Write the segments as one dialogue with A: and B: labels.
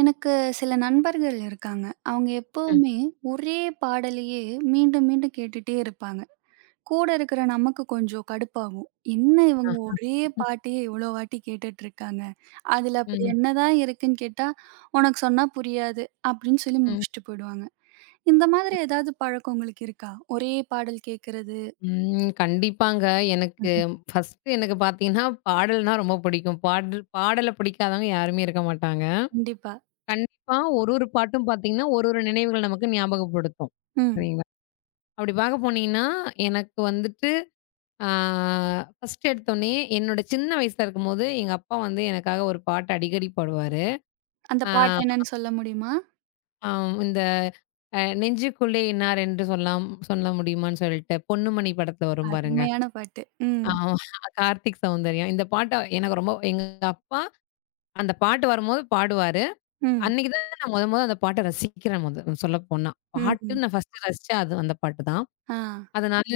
A: எனக்கு சில நண்பர்கள் இருக்காங்க. அவங்க
B: ம்.
A: எப்பவுமே ஒரே பாடலையே மீண்டும், மீண்டும் கேட்டுட்டே இருப்பாங்க. கூட இருக்கிற நமக்கு கொஞ்சம் கடுப்பாகும். என்ன இவங்க
B: ஆ.
A: ஒரே பாட்டையே இவ்வளோ வாட்டி கேட்டுட்டு இருக்காங்க. அதில அப்படி
B: ம்.
A: என்னதான் இருக்குன்னு கேட்டா, "உனக்கு சொன்னா புரியாது" அப்படின்னு சொல்லி
B: ம்.
A: முடிச்சுட்டு போயிடுவாங்க. இந்த மாதிரி ஏதாவது பழக்கம் உங்களுக்கு இருக்கா? ஒரே பாடல் கேட்கிறது.
B: ம். கண்டிப்பாங்க. எனக்கு ஃபர்ஸ்ட்டு எனக்கு பார்த்தீங்கன்னா, பாடல்னா ரொம்ப பிடிக்கும். பாடல் பாடல பிடிக்காதவங்க யாருமே இருக்க மாட்டாங்க.
A: கண்டிப்பா.
B: கண்டிப்பா ஒரு ஒரு பாட்டும் பார்த்தீங்கன்னா, ஒரு ஒரு நினைவுகள நமக்கு ஞாபகப்படுத்தும்.
A: ம்.
B: சரிங்களா? அப்படி பார்க்க போனீங்கன்னா, எனக்கு வந்துட்டு ஆ ஃபர்ஸ்ட்டு எடுத்தோனே, என்னோட சின்ன வயசுல இருக்கும்போது, எங்க அப்பா வந்து எனக்காக ஒரு பாட்டு அடிக்கடி பாடுவாரு.
A: அந்த
B: ஆ
A: பாட்டு என்னன்னு சொல்ல முடியுமா?
B: ஆம் இந்த அ நெஞ்சுக்குள்ளே இன்னார் என்று சொல்லாம் சொல்ல முடியுமான்னு சொல்லிட்டு, பொன்னுமணி படத்துல வரும் பாருங்க.
A: அருமையான பாட்டு. ம்.
B: ஆமா. கார்த்திக் சௌந்தர்யா. இந்த பாட்ட எனக்கு ரொம்ப எங்க அப்பா அந்த பாட்டு வரும்போது பாடுவாரு.
A: ம்.
B: அன்னைக்கு தான் நான் மொத மொத அந்த பாட்ட ரசிக்கிறேன் மொத சொல்லப்போனா. பாட்டு
A: ம்.
B: நான் ஃபர்ஸ்ட்டு ரசிச்சேன் அது அந்த பாட்டு தான்.
A: ஆ.
B: அதனால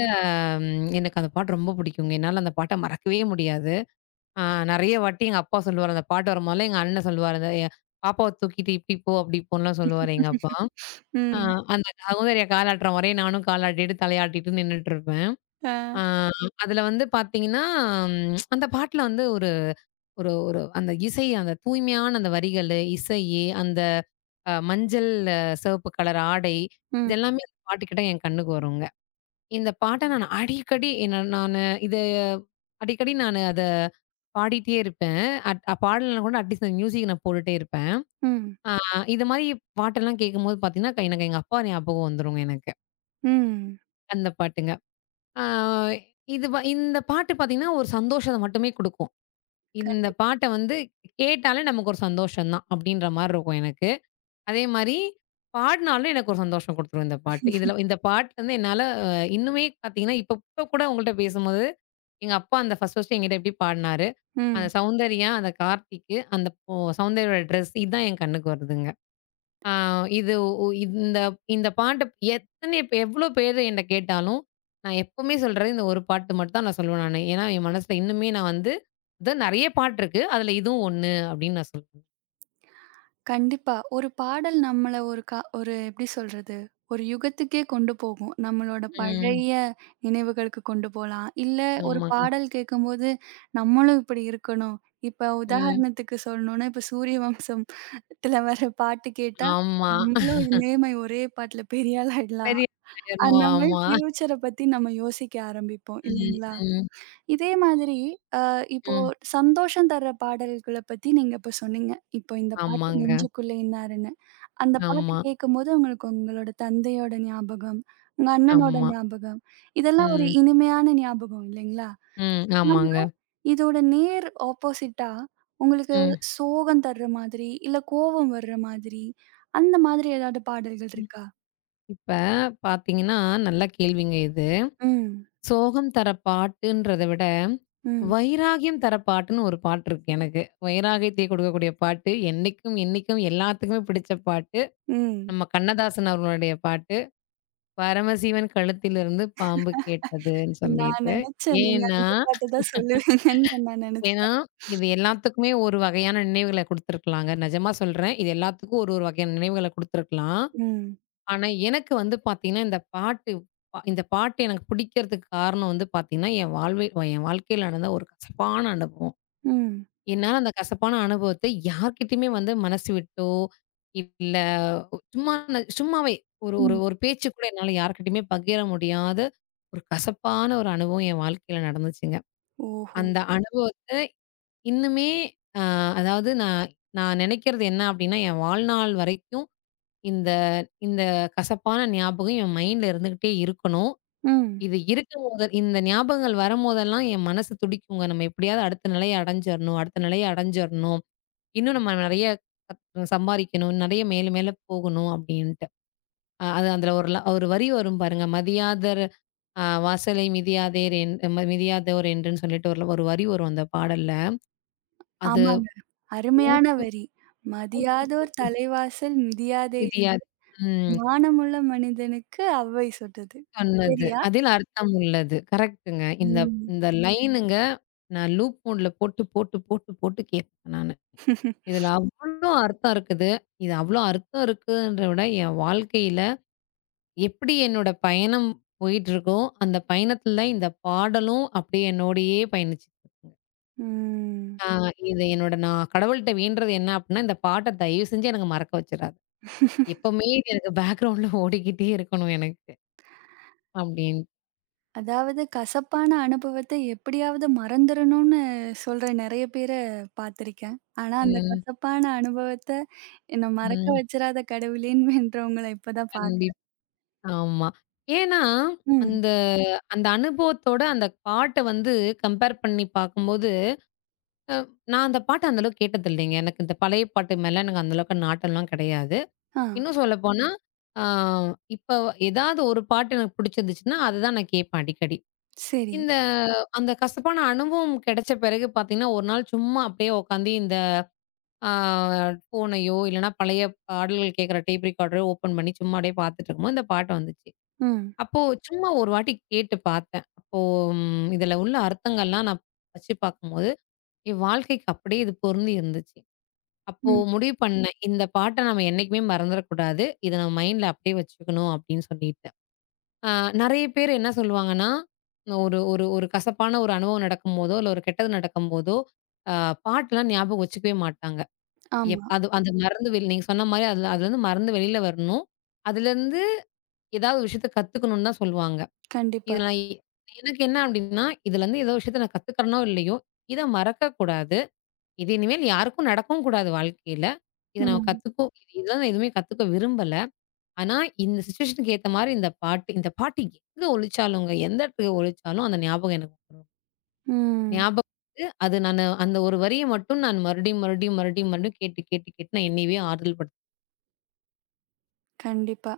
B: எனக்கு அந்த பாட்டு ரொம்ப பிடிக்குங்க. என்னால அந்த பாட்ட மறக்கவே முடியாது. ஆ நெறைய வாட்டி எங்க அப்பா சொல்லுவாரு. அந்த பாட்டு வரும்போதெல்லாம் எங்க அண்ணன் சொல்லுவாரு. அந்த எ பாப்பாவ தூக்கிட்டு இப்டி போ, அப்டி போன்லாம் சொல்லுவாரு எங்க அப்பா. ஆ
A: ம்.
B: அந்த சௌந்தர்யா காலாட்டுற மாரியே நானும் காலாட்டிட்டு தலையாட்டிட்டு நின்னுட்டு இருப்பேன்.
A: ஆ.
B: ஆ அதுல வந்து பாத்தீங்கன்னா, அந்த பாட்டுல வந்து ஒரு ஒரு ஒரு அந்த இசை, அந்த தூய்மையான அந்த வரிகளு, இசையி, அந்த அ மஞ்சள் சிவப்பு கலர் ஆடை,
A: ம்.
B: இது எல்லாமே அந்த பாட்டு கேட்டா என் கண்ணுக்கு வருங்க. இந்த பாட்ட நான் அடிக்கடி என்ன நானு இது அடிக்கடி நானு அத பாடிட்டே இருப்பேன். அட் பாடலனா கூட அட்லீஸ்ட் அந்த மியூசிக் நான் போட்டுட்டே இருப்பேன்.
A: ம்.
B: இது மாரி பாட்டெல்லாம் கேட்கும்போது பார்த்தீங்கன்னா, எனக்கு எங்க அப்பா ஞாபகம் வந்துருங்க எனக்கு.
A: ம்.
B: அந்த பாட்டுங்க. ஆ இது வ இந்த பாட்டு பார்த்தீங்கன்னா, ஒரு சந்தோஷத்த மட்டுமே குடுக்கும். இந்த
A: கண்டி
B: பாட்ட வந்து கேட்டாலே நமக்கு ஒரு சந்தோஷம் தான், அப்படின்ற மாரி இருக்கும் எனக்கு. அதே மாரி, பாடுனாலும் எனக்கு ஒரு சந்தோஷம் குடுத்துரும் இந்த பாட்டு. இதுல இந்த பாட்டுல வந்து என்னால அ இன்னுமே பாத்தீங்கன்னா, இப்ப இப்ப கூட உங்கள்ட்ட பேசும்போது, எங்க அப்பா அந்த ஃபர்ஸ்ட்டு என்கிட்ட எப்படி பாடுனாரு, அந்த
A: ம்.
B: சௌந்தர்யா, அந்த கார்த்திக்கு, அந்த பொ சௌந்தர்யாவோட ட்ரெஸ் இதான் என் கண்ணுக்கு வருதுங்க. ஆ இது உ இந்த இந்த பாட்ட எத்தனை எவ்ளோ பேரு என்ட்ட கேட்டாலும், நான் எப்பவுமே சொல்றது இந்த ஒரு பாட்டு மட்டும் தான் நான் சொல்லுவேன் நானு. ஏன்னா, என் மனசுல இன்னுமே நான் வந்து இது நெறைய பாட்டு இருக்கு. அதுல இதுவும் ஒண்ணு அப்படின்னு நான் சொல்லுவேன்.
A: கண்டிப்பா. ஒரு பாடல் நம்மள ஒரு எப்படி சொல்றது? ஒரு யுகத்துக்கே கொண்டு போகும். நம்மளோட
B: ம்.
A: பழைய நினைவுகளுக்கு கொண்டு போலாம். இல்ல ஒரு
B: ஆமாங்க.
A: பாடல் கேட்கும்போது, நம்மளும் இப்படி இருக்கணும். இப்ப
B: ம்.
A: உதாரணத்துக்கு சொல்லணும்னா, இப்ப சூரிய வம்சம் த்துல வர பாட்டு கேட்டா,
B: ஆமா.
A: நம்மளும் இதே மாரி ஒரே பாட்டுல பெரிய ஆள் ஆயிடலாம்.
B: பெரிய ஆயிரணும்.
A: அந்த மாரி
B: ஆமா.
A: ஃபியூச்சர பத்தி நம்ம யோசிக்க ஆரம்பிப்போம்
B: ம்,
A: இல்லைங்களா?
B: ம்,
A: இதே மாதிரி அ இப்போ
B: ம்.
A: சந்தோஷம் தர்ற பாடல்கள பத்தி நீங்க இப்ப சொன்னீங்க. இப்போ இந்த பாட்டு
B: ஆமாங்க.
A: நெஞ்சுக்குள்ள இன்னாருன்னு. அந்த பாட்டு
B: ஆமா,
A: கேட்கும்போது உங்களுக்கு உங்களோட தந்தையோட ஞாபகம், உங்க அண்ணனோட
B: ஆமா.
A: ஞாபகம், இதெல்லாம் ஒரு
B: ம்,
A: இனிமையான ஞாபகம் இல்லைங்களா?
B: ம்.
A: ஆனா,
B: ஆமாங்க.
A: இதோட நேர் ஆப்போசிட்டா உங்களுக்கு
B: ம்.
A: சோகம் தர்ற மாதிரி, இல்ல கோவம் வர்ற மாதிரி, அந்த மாதிரி ஏதாவது பாடல்கள் இருக்கா?
B: இப்ப பார்த்தீங்கன்னா, நல்ல கேள்விங்க இது.
A: ம்,
B: சோகம் தர பாட்டுன்றத விட,
A: ம்,
B: வைராகியம் தர பாட்டுன்னு ஒரு பாட்டு இருக்கு எனக்கு. வைராகியத்தை கொடுக்கக்கூடிய பாட்டு, என்னைக்கும் என்னைக்கும் எல்லாத்துக்குமே பிடிச்ச பாட்டு.
A: ம்.
B: நம்ம கண்ணதாசன் அவர்களுடைய பாட்டு. "பரமசிவன் கழுத்திலிருந்து பாம்பு கேட்டதுன்னு"
A: நான்
B: சொல்லிட்டு.
A: நெனச்சேன். நீங்க
B: ஏன்னா
A: அந்த பாட்டு தான் சொல்லுவீங்கன்னு நான்
B: ஏன்னா,
A: நெனச்சேன்.
B: இது எல்லாத்துக்குமே ஒரு வகையான நினைவுகள குடுத்துருக்கலாங்க. நிஜமா சொல்றேன். இது எல்லாத்துக்கும் ஒரு ஒரு வகையான நினைவுகள குடுத்துருக்கலாம்.
A: ம்.
B: ஆனா, எனக்கு வந்து பாத்தீங்கன்னா, இந்த பாட்டு இந்த பாட்டு எனக்கு பிடிக்கிறதுக்கு காரணம் வந்து பாத்தீங்கன்னா, என் வாழ்க்கையில நடந்த ஒரு கசப்பான அனுபவம்.
A: ம்.
B: என்னால அந்த கசப்பான அனுபவத்த யார்கிட்டயுமே வந்து மனசு விட்டோ, இல்ல சும்மா சும்மாவே ஒரு ஒரு
A: ம்.
B: ஒரு பேச்சு கூட என்னால யார்கிட்டயுமே பகிர முடியாத ஒரு கசப்பான ஒரு அனுபவம் என் வாழ்க்கையில நடந்துச்சுங்க.
A: ஓஹோ!
B: அந்த அனுபவத்த இன்னுமே அ அதாவது நான் நான் நினைக்கிறது என்ன அப்டின்னா, என் வாழ்நாள் வரைக்கும் இந்த இந்த கசப்பான ஞாபகம் என் மைண்ட்ல இருந்துகிட்டே இருக்கணும்.
A: ம்.
B: இது இருக்கும்போது இந்த ஞாபகங்கள் வரும்போதெல்லாம் என் மனசு துடிக்குங்க. நம்ம எப்படியாவது அடுத்த நிலைய அடைஞ்சிரணும், அடுத்த நிலைய அடைஞ்சிரணும். இன்னும் நம்ம நெறைய சம்பாரிக்கணும், நெறைய மேல மேல போகணும் அப்டின்ட்டு. அ அது அதுல ஒரு வரி வரும் பாருங்க. மதியாதர் அ வாசலை மிதியாதேர் மிதியாதோர் என்றுன்னு சொல்லிட்டு ஒரு ஒரு வரி வரும் அந்த பாடல்ல. அது
A: ஆமாங்க. அருமையான
B: நூத்துக்கு
A: வரி.
B: நூத்துக்கு
A: "மதியாதோர் தலைவாசல் மிதியாதே
B: விதியாது. ம்.
A: மானமுள்ள மனிதனுக்கு அவ்வை சுட்டது."
B: சொன்னது.
A: சரியா?
B: அதில் அர்த்தம் உள்ளது. கரெக்ட்டுங்க. இந்த
A: ம்.
B: இந்த லைனுங்க நான் லூப் மோட்ல போட்டு, போட்டு, போட்டு, போட்டு கேட்பேன் நானு. இதுல அவ்ளோ அர்த்தம் இருக்குது. இது அவ்ளோ அர்த்தம் இருக்குன்றத விட, என் வாழ்க்கையில எப்படி என்னோட பயணம் போயிட்டுருக்கோ, அந்த பயணத்துல இந்த பாடலும் அப்படியே என்னோடயே பயணிச்சுட்டு இருக்குங்க.
A: ம்.
B: ஆ இது என்னோட நான் கடவுள்ட்ட வேண்டுறது என்ன அப்படின்னா, இந்த பாட்ட தயவு செஞ்சு எனக்கு மறக்க வச்சுறாத. எப்பவுமே இது எனக்கு பேக்கிரவுண்ட்ல ஓடிக்கிட்டே இருக்கணும் எனக்கு. அப்படின்னு.
A: அதாவது கசப்பான அனுபவத்த எப்படியாவது மறந்துரணும்னு சொல்ற நெறைய பேர பாத்திருக்கேன். ஆனா அந்த
B: ம்.
A: கசப்பான அனுபவத்த என்ன மறக்க
B: ம்.
A: வச்சிராத கடவுளேன்னு வேண்றவங்கள இப்ப தான்
B: கண்டிப் ஆமா. ஏன்னா,
A: ம்.
B: அந்த அந்த அனுபவத்தோட அந்த பாட்ட வந்து கம்பேர் பண்ணி பார்க்கும்போது, அ நான் அந்த பாட்ட அந்த அளவுக்கு கேட்டதில்லைங்க. எனக்கு இந்த பழைய பாட்டு மேல எனக்கு அந்த அளவுக்கு நாட்டம்லாம் கிடையாது.
A: ஆ.
B: இன்னும் சொல்லப்போனா, ஆ இப்ப ஏதாவது ஒரு பாட்டு எனக்கு பிடிச்சிருந்துச்சுன்னா, அதுதான் நான் கேட்பேன் அடிக்கடி.
A: சரி.
B: இந்த அந்த கசப்பான அனுபவம் கிடைச்ச பிறகு பார்த்தீங்கன்னா, ஒரு நாள் சும்மா அப்படியே உட்காந்து இந்த ஆ ஃபோனையோ, இல்லைன்னா பழைய பாடல்கள் கேட்குற டேப் ரெக்கார்டரோ ஓப்பன் பண்ணி சும்மா அப்படியே பார்த்துட்டு இருக்கும்போது இந்த பாட்டு வந்துச்சு.
A: ம்.
B: அப்போ சும்மா ஒரு வாட்டி கேட்டு பார்த்தேன். அப்போ இதுல உள்ள அர்த்தங்கள்லாம் நான் வச்சு பார்க்கும்போது, என் வாழ்க்கைக்கு அப்படியே இது பொருந்தி இருந்துச்சு. அப்போ
A: ம்.
B: முடிவு பண்ணேன். இந்த பாட்ட நம்ம என்னைக்குமே மறந்துறக்கூடாது. இத நம்ம மைண்ட்ல அப்படியே வச்சுக்கணும் அப்படின்னு சொல்லிட்டு. அ நெறைய பேர் என்ன சொல்லுவாங்கன்னா, ஒரு ஒரு ஒரு கசப்பான ஒரு அனுபவம் நடக்கும்போதோ, இல்ல ஒரு கெட்டது நடக்கும்போதோ, அ பாட்டுலாம் ஞாபகம் வச்சுக்கவே மாட்டாங்க.
A: ஆமா.
B: அது அது மறந்து வெளி நீங்க சொன்ன மாரி அதுல அதுலருந்து மறந்து வெளில வரணும். அதுலருந்து ஏதாவது விஷயத்த கத்துக்கணும்னு தான் சொல்லுவாங்க.
A: கண்டிப்பா.
B: இதுல எனக்கு என்ன அப்டின்னா, இதுலருந்து ஏதோ விஷயத்த நான் கத்துக்கிறனோ இல்லையோ, இத மறக்கக்கூடாது. இது இனிமேல் யாருக்கும் நடக்கவும் கூடாது வாழ்க்கையில. இத நம்ம
A: ம்.
B: கத்துக்கோ இதெல்லாம் நான் எதுவுமே கத்துக்க விரும்பல. ஆனா, இந்த சிச்சுவேஷனுக்கு ஏத்த மாரி இந்த பாட்டு எங்க ஒலிச்சாலுங்க, எந்த இடத்துல ஒலிச்சாலும் அந்த ஞாபகம் எனக்கு வரும்.
A: ம்.
B: ஞாபகம் வந்து அது நானு அந்த ஒரு வரிய மட்டும் நான் மறுபடியும், மறுபடியும், மறுபடியும், மறுபடியும் கேட்டு, கேட்டு, கேட்டு நான் என்னையவே ஆறுதல் படுத்தி
A: கண்டிப்பா.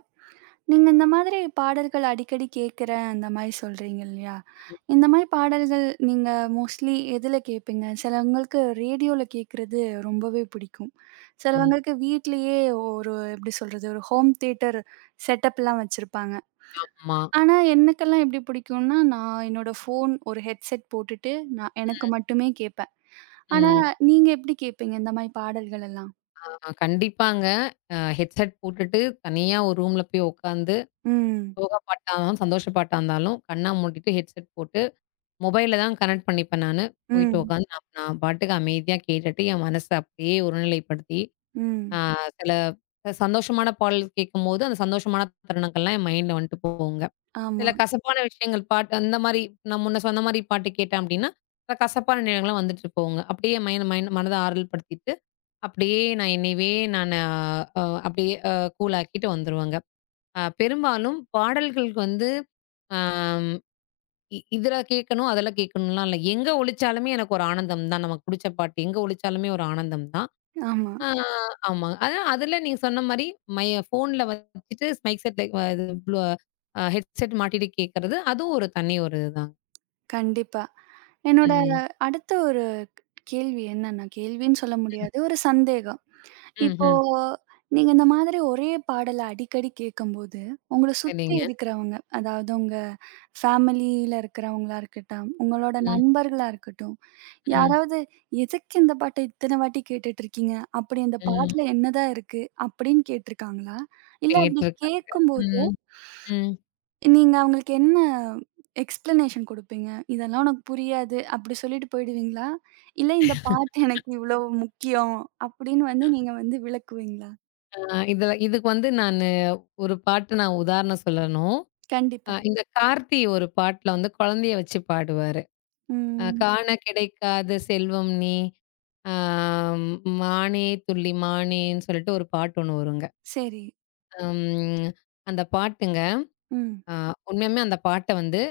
A: நீங்க இந்த மாதிரி பாடல்கள் அடிக்கடி கேட்கிறேன், அந்த மாரி சொல்றீங்க இல்லையா? இந்த மாரி பாடல்கள் நீங்க மோஸ்ட்லி எதுல கேட்பீங்க? சிலவங்களுக்கு ரேடியோல கேட்கிறது ரொம்பவே பிடிக்கும்.
B: ம்.
A: சிலவங்களுக்கு வீட்லயே ஒரு எப்படி சொல்றது? ஒரு ஹோம் தியேட்டர் செட்டப்லாம் வச்சிருப்பாங்க.
B: ஆமா.
A: ஆனா, எனக்கெல்லாம் எப்படி பிடிக்கும்னா, நான் என்னோட ஃபோன் ஒரு ஹெட்செட் போட்டுட்டு, நான் எனக்கு மட்டுமே கேட்பேன். ஆனா,
B: ம்.
A: நீங்க எப்படி கேட்பீங்க இந்த மாரி பாடல்கள் எல்லாம்?
B: ஆ கண்டிப்பாங்க. ஹெட்செட் போட்டுட்டு தனியா ஒரு ரூம்ல போய் உட்காந்து
A: ம்,
B: சோக பாட்டானாலும், சந்தோஷ பாட்டா இருந்தாலும், கண்ண மூடிட்டு ஹெட்செட் போட்டு, மொபைல்ல தான் கனெக்ட் பண்ணிப்பேன் நானு. போயிட்டு
A: ம்,
B: உட்காந்து நான் நான் பாட்டுக்கு அமைதியா கேட்டுட்டு, என் மனச அப்படியே ஒருநிலைப்படுத்தி, ஆ
A: ம்.
B: சில சந்தோஷமான பாடல் கேட்கும்போது, அந்த சந்தோஷமான தருணங்கள்லாம் என் மைண்ட்ல வந்துட்டு போகுங்க. சில
A: ஆமா,
B: கசப்பான விஷயங்கள் பாட்டு அந்த மாரி நான் முன்ன சொன்ன மாரி பாட்டு கேட்டேன் அப்படின்னா, சில கசப்பான நினைவுகள்லாம் வந்துட்டு போகுங்க. அப்படியே மைண்ட் மைண்ட் மனத ஆறுதல் படுத்திட்டு, அப்படியே நான் என்னையவே நானு அ அப்படியே அ கூல் ஆக்கிட்டு வந்துருவேங்க. பெரும்பாலும் பாடல்களுக்கு வந்து ஆம், இ இதுல கேட்கணும், அதுல கேட்கணும்லாம் இல்ல. எங்க ஒலிச்சாலுமே எனக்கு ஒரு ஆனந்தம் தான். நமக்கு புடிச்ச பாட்டு எங்க ஒலிச்சாலுமே ஒரு ஆனந்தம் தான்.
A: ஆமா.
B: ஆ ஆமா. அதான் அதுல நீங்க சொன்ன மாரி மை ஃபோன்ல வச்சுட்டு மைக் செட் அ இது ப்ளூ அ ஹெட்செட் மாட்டிட்டு கேட்கறது, அதுவும் ஒரு தனி ஒரு இதுதான்.
A: கண்டிப்பா. என்னோட
B: ம்.
A: அடுத்த ஒரு கேள்வி என்னன்னா, கேள்வின்னு சொல்ல முடியாது. ஒரு சந்தேகம். இப்போ
B: ம்ஹ்ம்.
A: நீங்க இந்த மாதிரி ஒரே பாடல அடிக்கடி கேட்கும்போது, உங்கள சுத்தி
B: சரிங்க.
A: இருக்கிறவங்க, அதாவது உங்க ஃபேமிலியில இருக்கிறவங்களா இருக்கட்டும், உங்களோட
B: ம்,
A: நண்பர்களா இருக்கட்டும்,
B: ம்,
A: யாராவது "எதுக்கு இந்த பாட்ட இத்தன வாட்டி கேட்டுட்டு இருக்கீங்க? அப்படி அந்த
B: ம்.
A: பாட்டுல என்னதான் இருக்கு?" அப்படின்னு கேட்டிருக்காங்களா? இல்ல அப்படி
B: கேட்டுருக்காங்க.
A: கேட்கும்போது,
B: ம், ம்.
A: நீங்க அவங்களுக்கு என்ன எக்ஸ்ப்ளனேஷன் குடுப்பீங்க? "இதெல்லாம் உனக்கு புரியாது" அப்படி சொல்லிட்டு போயிடுவீங்களா? இல்ல "இந்த பாட்டு எனக்கு இவ்வளோ முக்கியம்" அப்படின்னு வந்து நீங்க வந்து விளக்குவீங்களா?
B: ஆ இதுல இதுக்கு வந்து நானு ஒரு பாட்டு நான் உதாரணம் சொல்லணும்.
A: கண்டிப்பா.
B: இந்த கார்த்தி ஒரு பாட்டுல வந்து குழந்தைய வச்சு பாடுவாரு.
A: ம்.
B: காண கிடைக்காத செல்வம் நீ, ஆ மானே துள்ளி மானேன்னு சொல்லிட்டு ஒரு பாட்டு ஒண்ணு வருங்க.
A: சரி.
B: ம் அந்த பாட்டுங்க
A: ம்.
B: அ உண்மையாலுமே அந்த பாட்ட வந்து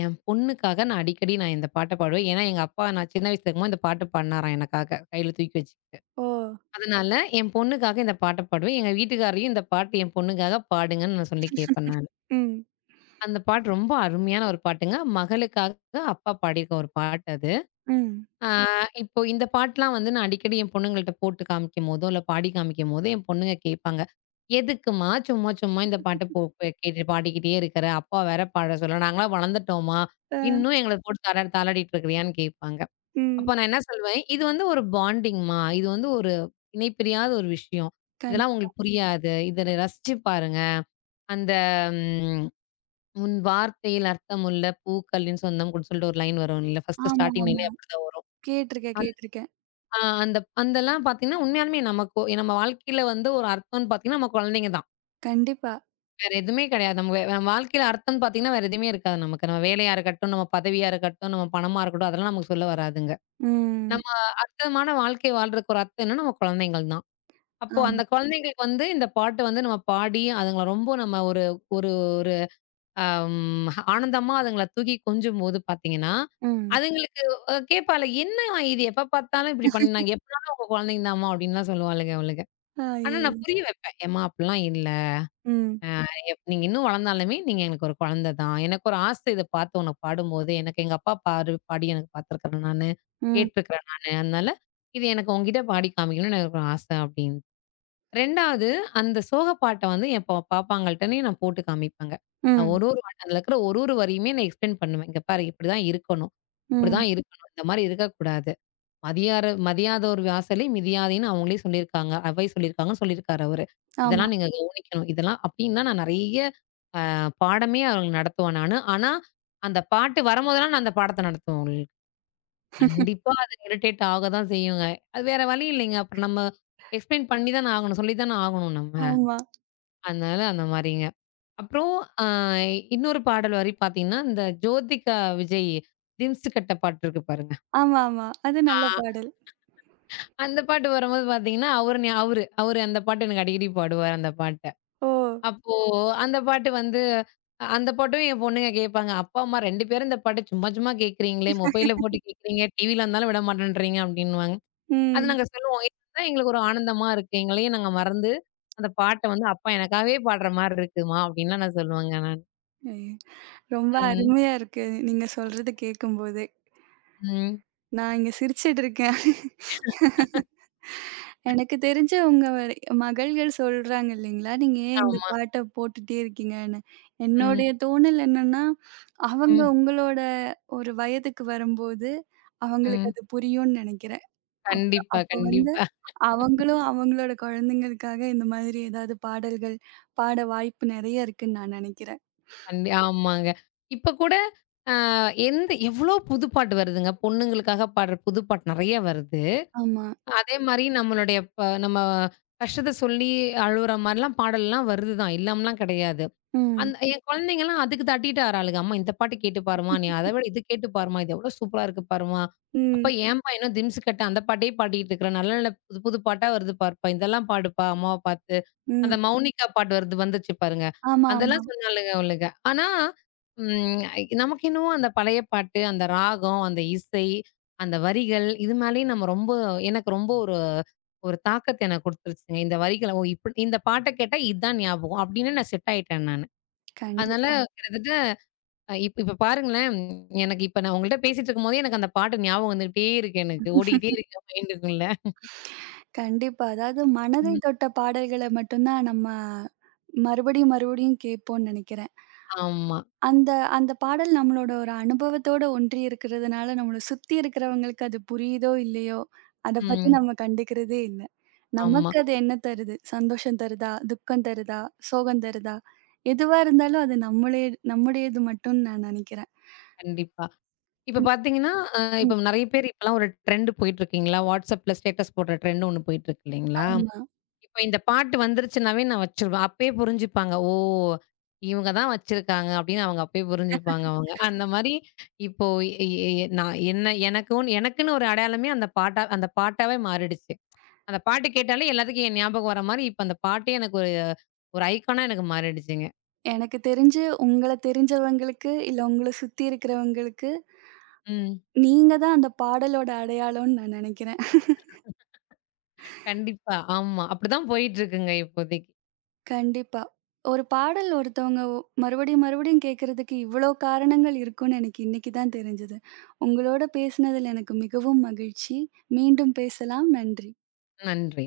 B: என் பொண்ணுக்காக நான் அடிக்கடி நான் இந்த பாட்ட பாடுவேன். ஏன்னா, எங்க அப்பா நான் சின்ன வயசுல இருக்கும்போது இந்த பாட்டு பாடுனாராம் எனக்காக, கையில தூக்கி வச்சுக்கிட்டு.
A: ஓ!
B: அதனால என் பொண்ணுக்காக இந்த பாட்ட பாடுவேன். எங்க வீட்டுக்காரரையும் இந்த பாட்டு என் பொண்ணுக்காக பாடுங்கன்னு நான் சொல்லி கேட்பேன் நானு.
A: ம்.
B: அந்த பாட்டு ரொம்ப அருமையான ஒரு பாட்டுங்க. மகளுக்காக அப்பா பாடியிருக்க ஒரு பாட்டு அது.
A: ம்.
B: ஆ ம். இப்போ இந்த பாட்டுலாம் வந்து நான் அடிக்கடி என் பொண்ணுங்கள்ட்ட போட்டு காமிக்கும்போதோ, இல்ல பாடி காமிக்கும்போதோ, என் பொண்ணுங்க கேட்பாங்க. "எதுக்கும்மா சும்மா சும்மா இந்த பாட்ட போ போ கேட்டு பாடிக்கிட்டே இருக்கிற? அப்பா வேற பாட சொல்ல நாங்கலாம் வளர்ந்துட்டோம்மா.
A: அ.
B: இன்னும் எங்கள போட்டு தாளாடிட்டு இருக்கிறியான்னு?" கேட்பாங்க. அப்ப
A: ம்.
B: நான் என்ன சொல்வேன், "இது வந்து ஒரு பாண்டிங்மா. இது வந்து ஒரு இணைப்பிரியாத ஒரு விஷயம்.
A: கண்
B: இதெல்லாம் உங்களுக்கு புரியாது. இத ரசிச்சு பாருங்க. அந்த உன் வார்த்தையில் அர்த்தமுள்ள பூக்களின் சொந்தம்ன்னு சொல்லிட்டு ஒரு லைன் வரும் இல்ல ஃபர்ஸ்ட்
A: ஆமா,
B: ஸ்டார்டிங் லைனே
A: ஆமா.
B: அப்படிதான் வரும்.
A: கேட்டுருக்கேன்,
B: அந்
A: கேட்டுருக்கேன்.
B: அ அந்த அந்தெல்லாம் பார்த்தீங்கன்னா, உண்மையாலுமே நமக்கு நம்ம வாழ்க்கையில வந்து ஒரு அர்த்தம்ன்னு பார்த்தீங்கன்னா, நம்ம குழந்தைங்க தான்.
A: கண்டிப்பா.
B: வேற எதுவுமே கிடையாது. நம்ம நம்ம வாழ்க்கையில அர்த்தம்ன்னு பார்த்தீங்கன்னா, வேற எதுவுமே இருக்காது நமக்கு. நம்ம வேலையா இருக்கட்டும், நம்ம பதவியா இருக்கட்டும், நம்ம பணமா இருக்கட்டும், அதெல்லாம் நமக்கு சொல்ல வராதுங்க.
A: ம்.
B: நம்ம அர்த்தமான வாழ்க்கை வாழ்றதுக்கு ஒரு அர்த்தம் என்னன்னா, நம்ம குழந்தைங்கள் தான். அப்போ
A: ஆமா.
B: அந்த குழந்தைங்களுக்கு வந்து இந்த பாட்டு வந்து நம்ம பாடி அதுங்கள ரொம்ப நம்ம ஒரு ஒரு ஒரு அம் ஆனந்தமா அதுங்கள தூக்கி கொஞ்சும்போது பார்த்தீங்கன்னா,
A: ம்.
B: அதுங்களுக்கு கேட்பாள்ல, "என்னம்மா இது எப்ப பார்த்தாலும் இப்டி பண்ணாங்க? எப்பனாலும் உங்க குழந்தைங்க தான்ம்மா" அப்டின்லாம் சொல்லுவாளுங்க அவளுங்க. ஆனா
A: ஐயோ!
B: நான் புரிய வைப்பேன். "ஏம்மா அப்டிலாம் இல்ல.
A: ம்.
B: அ எப் நீங்க இன்னும் வளர்ந்தாலுமே நீங்க எனக்கு ஒரு குழந்த தான். எனக்கு ஒரு ஆசை இத பார்த்து உனக்கு பாடும்போது, எனக்கு எங்க அப்பா பாடி எனக்கு பார்த்துருக்குறேன் நானு.
A: ம்.
B: கேட்டுருக்குறேன் நானு. அதனால இது எனக்கு உன்கிட்ட பாடி காமிக்கணும்னு எனக்கு ஒரு ஆசை" அப்டின்னு. 2வது அந்த சோக பாட்ட வந்து என் பாப்பாங்கள்ட்டனே நான் போட்டு காமிப்பேங்க. நான்
A: ம்.
B: ஒரு ஒரு வாட்டி அதுல இருக்கிற ஒரு ஒரு வரியுமே நான் எக்ஸ்பிளைன் பண்ணுவேன். இங்க பாரு இப்படிதான் இருக்கணும்.
A: ம்.
B: இப்படிதான் இருக்கணும். இந்த மாரி இருக்கக்கூடாது. மதியாதோர் வாசலை மிதியாதேன்னு அவங்களே சொல்லியிருக்காங்க. அவ்வை சொல்லியிருக்காங்கன்னு சொல்லியிருக்காரு அவரு.
A: ஆமா,
B: இதெல்லாம் நீங்க கவனிக்கணும். இதெல்லாம் அப்டின்னா நான் நெறைய அ பாடமே அவங்களுக்கு நடத்துவேன் நானு. ஆனா, அந்த பாட்டு வரும்போதெல்லாம் நான் அந்த பாடத்த நடத்துவேன் அவங்களுக்கு. கண்டிப்பா அது இரிட்டேட் ஆக தான் செய்யுங்க. அது வேற வழி இல்லைங்க. அப்புறம் நம்ம எக்ஸ்பிளைன் பண்ணி தான ஆகணும். சொல்லி தான ஆகணும் நம்ம.
A: ஆமா,
B: அதனால அந்த மாரிங்க. அப்புறம் அ இன்னொரு பாடல் வரி பார்த்தீங்கன்னா, இந்த ஜோதிகா விஜய் "திம்ஸு கட்ட" பாட்டு இருக்கு பாருங்க.
A: ஆமா, ஆமா. அது நல்ல
B: ஆ.
A: பாடல்.
B: அந்த பாட்டு வரும்போது பார்த்தீங்கன்னா, அவரு ஞா அவரு அவரு அந்த பாட்டு எனக்கு அடிக்கடி பாடுவாரு அந்த பாட்ட.
A: ஓ!
B: அப்போ அந்த பாட்டு வந்து அந்த பாட்டும் என் பொண்ணுங்க கேட்பாங்க. "அப்பா, அம்மா 2 பேரும் இந்த பாட்ட சும்மா சும்மா கேட்கிறீங்களே, மொபைல்ல போட்டு கேட்கிறீங்க, டிவில இருந்தாலும் விட மாட்டேன்றீங்க" அப்டின்னுவாங்க. அது
A: ம்.
B: நாங்க சொல்லுவோம். இதுதான் எங்களுக்கு ஒரு ஆனந்தமா இருக்கு. எங்களையே நாங்க மறந்து அந்த பாட்ட வந்து, "அப்பா எனக்காகவே பாடுற மாரி இருக்குமா" அப்டின்லாம் நான் சொல்லுவேங்க நான்.
A: ஐயோ! ரொம்ப
B: ம்.
A: அருமையா இருக்கு. நீங்க சொல்றது கேட்கும்போதே.
B: ம்.
A: நான் இங்க சிரிச்சுட்டு இருக்கேன். எனக்கு தெரிஞ்சு உங்க வரை மகள்கள் சொல்றாங்க இல்லைங்களா, நீங்க ஏன் இந்த
B: ஆமா.
A: பாட்ட போட்டுட்டே இருக்கீங்கன்னு.
B: ம்.
A: என்னுடைய தோணல் என்னன்னா, அவங்க
B: ம்.
A: உங்களோட ஒரு வயதுக்கு வரும்போது, அவங்களுக்கு
B: ம்.
A: அது புரியும்னு நெனைக்கிறேன். அப்புறம்
B: கண்டிப்பா,
A: அப்ப வந்து
B: கண்டிப்பா.
A: அவங்களும் அவங்களோட குழந்தைங்களுக்காக இந்த மாதிரி ஏதாவது பாடல்கள் பாட வாய்ப்பு நெறைய இருக்குன்னு நான் நெனைக்கிறேன்.
B: ஆமாங்க. இப்ப கூட அ எந்த எவ்ளோ புது பாட்டு வருதுங்க. பொண்ணுங்களுக்காக பாடுற புது பாட்டு நெறைய வருது.
A: ஆமா.
B: அதே மாரி நம்மளுடைய நம்ம கஷ்டத்த சொல்லி அழுவுற மாரிலாம் பாடல்லாம் வருது தான். இல்லாமலாம் கிடையாது.
A: ம்.
B: அந்த என் குழந்தைங்கலாம் அதுக்கு தட்டிட்டு ஆறாளுங்க. "அம்மா இந்த பாட்டு கேட்டு பாரும்மா, நீ அத விட இது கேட்டு பாரும்மா, இது எவ்வளோ சூப்பரா இருக்கு பாரும்மா. அப்பா
A: ம்.
B: ஏம்பா இன்னும் திம்ஸ் கட்ட அந்த பாட்டையே பாடிட்டு இருக்கிற? நல்ல நல்ல புது புது பாட்டா வருது பாருப்பா. இதெல்லாம் பாடுப்பா அம்மாவ பார்த்து."
A: ம்.
B: மௌனிகா பாட்டு வருது வந்துச்சு பாருங்க.
A: ஆமா, ஆமா.
B: அதெல்லாம் சொன்னாளுங்க அவளுங்க. ஆனா, ம் நமக்கு என்னவோ அந்த பழைய பாட்டு, அந்த ராகம், அந்த இசை, அந்த வரிகள் இது மேலேயே நம்ம ரொம்ப எனக்கு ரொம்ப ஒரு ஒரு தாக்கத்த எனக்கு குடுத்துருச்சுங்க. இந்த வரிகள ஓ! இப்டி இந்த பாட்ட கேட்டா இதான் ஞாபகம். அப்படின்னு நான் செட் ஆயிட்டேன் நானு. அதனால
A: கண்டிப்பா.
B: ம். கிட்டத்தட்ட அ இப் இப்ப பாருங்களேன், எனக்கு இப்ப நான் உங்கள்ட்ட பேசிட்டு இருக்கும்போதே, எனக்கு அந்த பாட்டு ஞாபகம் வந்துகிட்டே இருக்கு எனக்கு. ஓடிக்கிட்டே இருக்கு என் மைண்டுக்குள்ள.
A: கண்டிப்பா. அதாவது மனதை
B: ம்.
A: தொட்ட பாடல்கள மட்டும் தான் நம்ம மறுபடியும், மறுபடியும் கேட்போம்னு நெனைக்கிறேன்.
B: ஆமா.
A: அந்த அந்த பாடல் நம்மளோட ஒரு அனுபவத்தோட ஒன்றி இருக்கிறதுனால, நம்மள சுத்தி இருக்கிறவங்களுக்கு அது புரியுதோ! இல்லையோ! அத பத்தி
B: ம்.
A: நம்ம கண்டுக்கிறதே இல்ல.
B: ஆமா.
A: நமக்கு அது என்ன தருது? சந்தோஷம் தருதா? துக்கம் தருதா? சோகம் தருதா? எதுவா இருந்தாலும் அது நம்மளே நம்முடையது மட்டும்னு நான் நெனைக்கிறேன்.
B: கண்டிப்பா. இப்ப
A: ம்,
B: பார்த்தீங்கன்னா, இப்ப
A: ம்.
B: நெறைய பேர் இப்பலாம் ஒரு ட்ரெண்ட் போயிட்டு இருக்குங்களா? WhatsAppல ஸ்டேட்டஸ் போடுற ட்ரெண்ட் ஒண்ணு போயிட்டு இருக்கு இல்லைங்களா?
A: ஆமா.
B: இப்ப இந்த பாட்டு வந்துருச்சுனாவே நான் வச்சுருவேன். அப்பயே புரிஞ்சுப்பாங்க. ஓ! இவங்க தான் வச்சிருக்காங்க அப்படின்னு அவங்க அப்பயே புரிஞ்சுப்பாங்க அவங்க. அந்த மாரி இப்போ எ எ எ- நான் என்ன எனக்குன்னு எனக்குன்னு ஒரு அடையாளமே அந்த பாட்டாவே மாறிடுச்சு. அந்த பாட்டு கேட்டாலே எல்லாத்துக்கும் என் ஞாபகம் வர மாரி, இப்ப அந்த பாட்டே எனக்கு ஒரு ஒரு ஐகானா எனக்கு மாறிடுச்சுங்க.
A: எனக்கு தெரிஞ்சு உங்கள தெரிஞ்சவங்களுக்கு, இல்ல உங்கள சுத்தி இருக்கிறவங்களுக்கு
B: ம்.
A: நீங்க தான் அந்த பாடலோட அடையாளம்னு நான் நெனைக்கிறேன்.
B: கண்டிப்பா. ஆமா. அப்படிதான் போயிட்டு இருக்குங்க இப்போதைக்கு.
A: கண்டிப்பா. ஒரு பாடல் ஒருத்தவங்க மறுபடியும், மறுபடியும் கேட்கறதுக்கு இவ்ளோ காரணங்கள் இருக்கும்னு எனக்கு இன்னைக்கு தான் தெரிஞ்சது. உங்களோட பேசினதுல எனக்கு மிகவும் மகிழ்ச்சி. மீண்டும் பேசலாம். நன்றி.
B: நன்றி.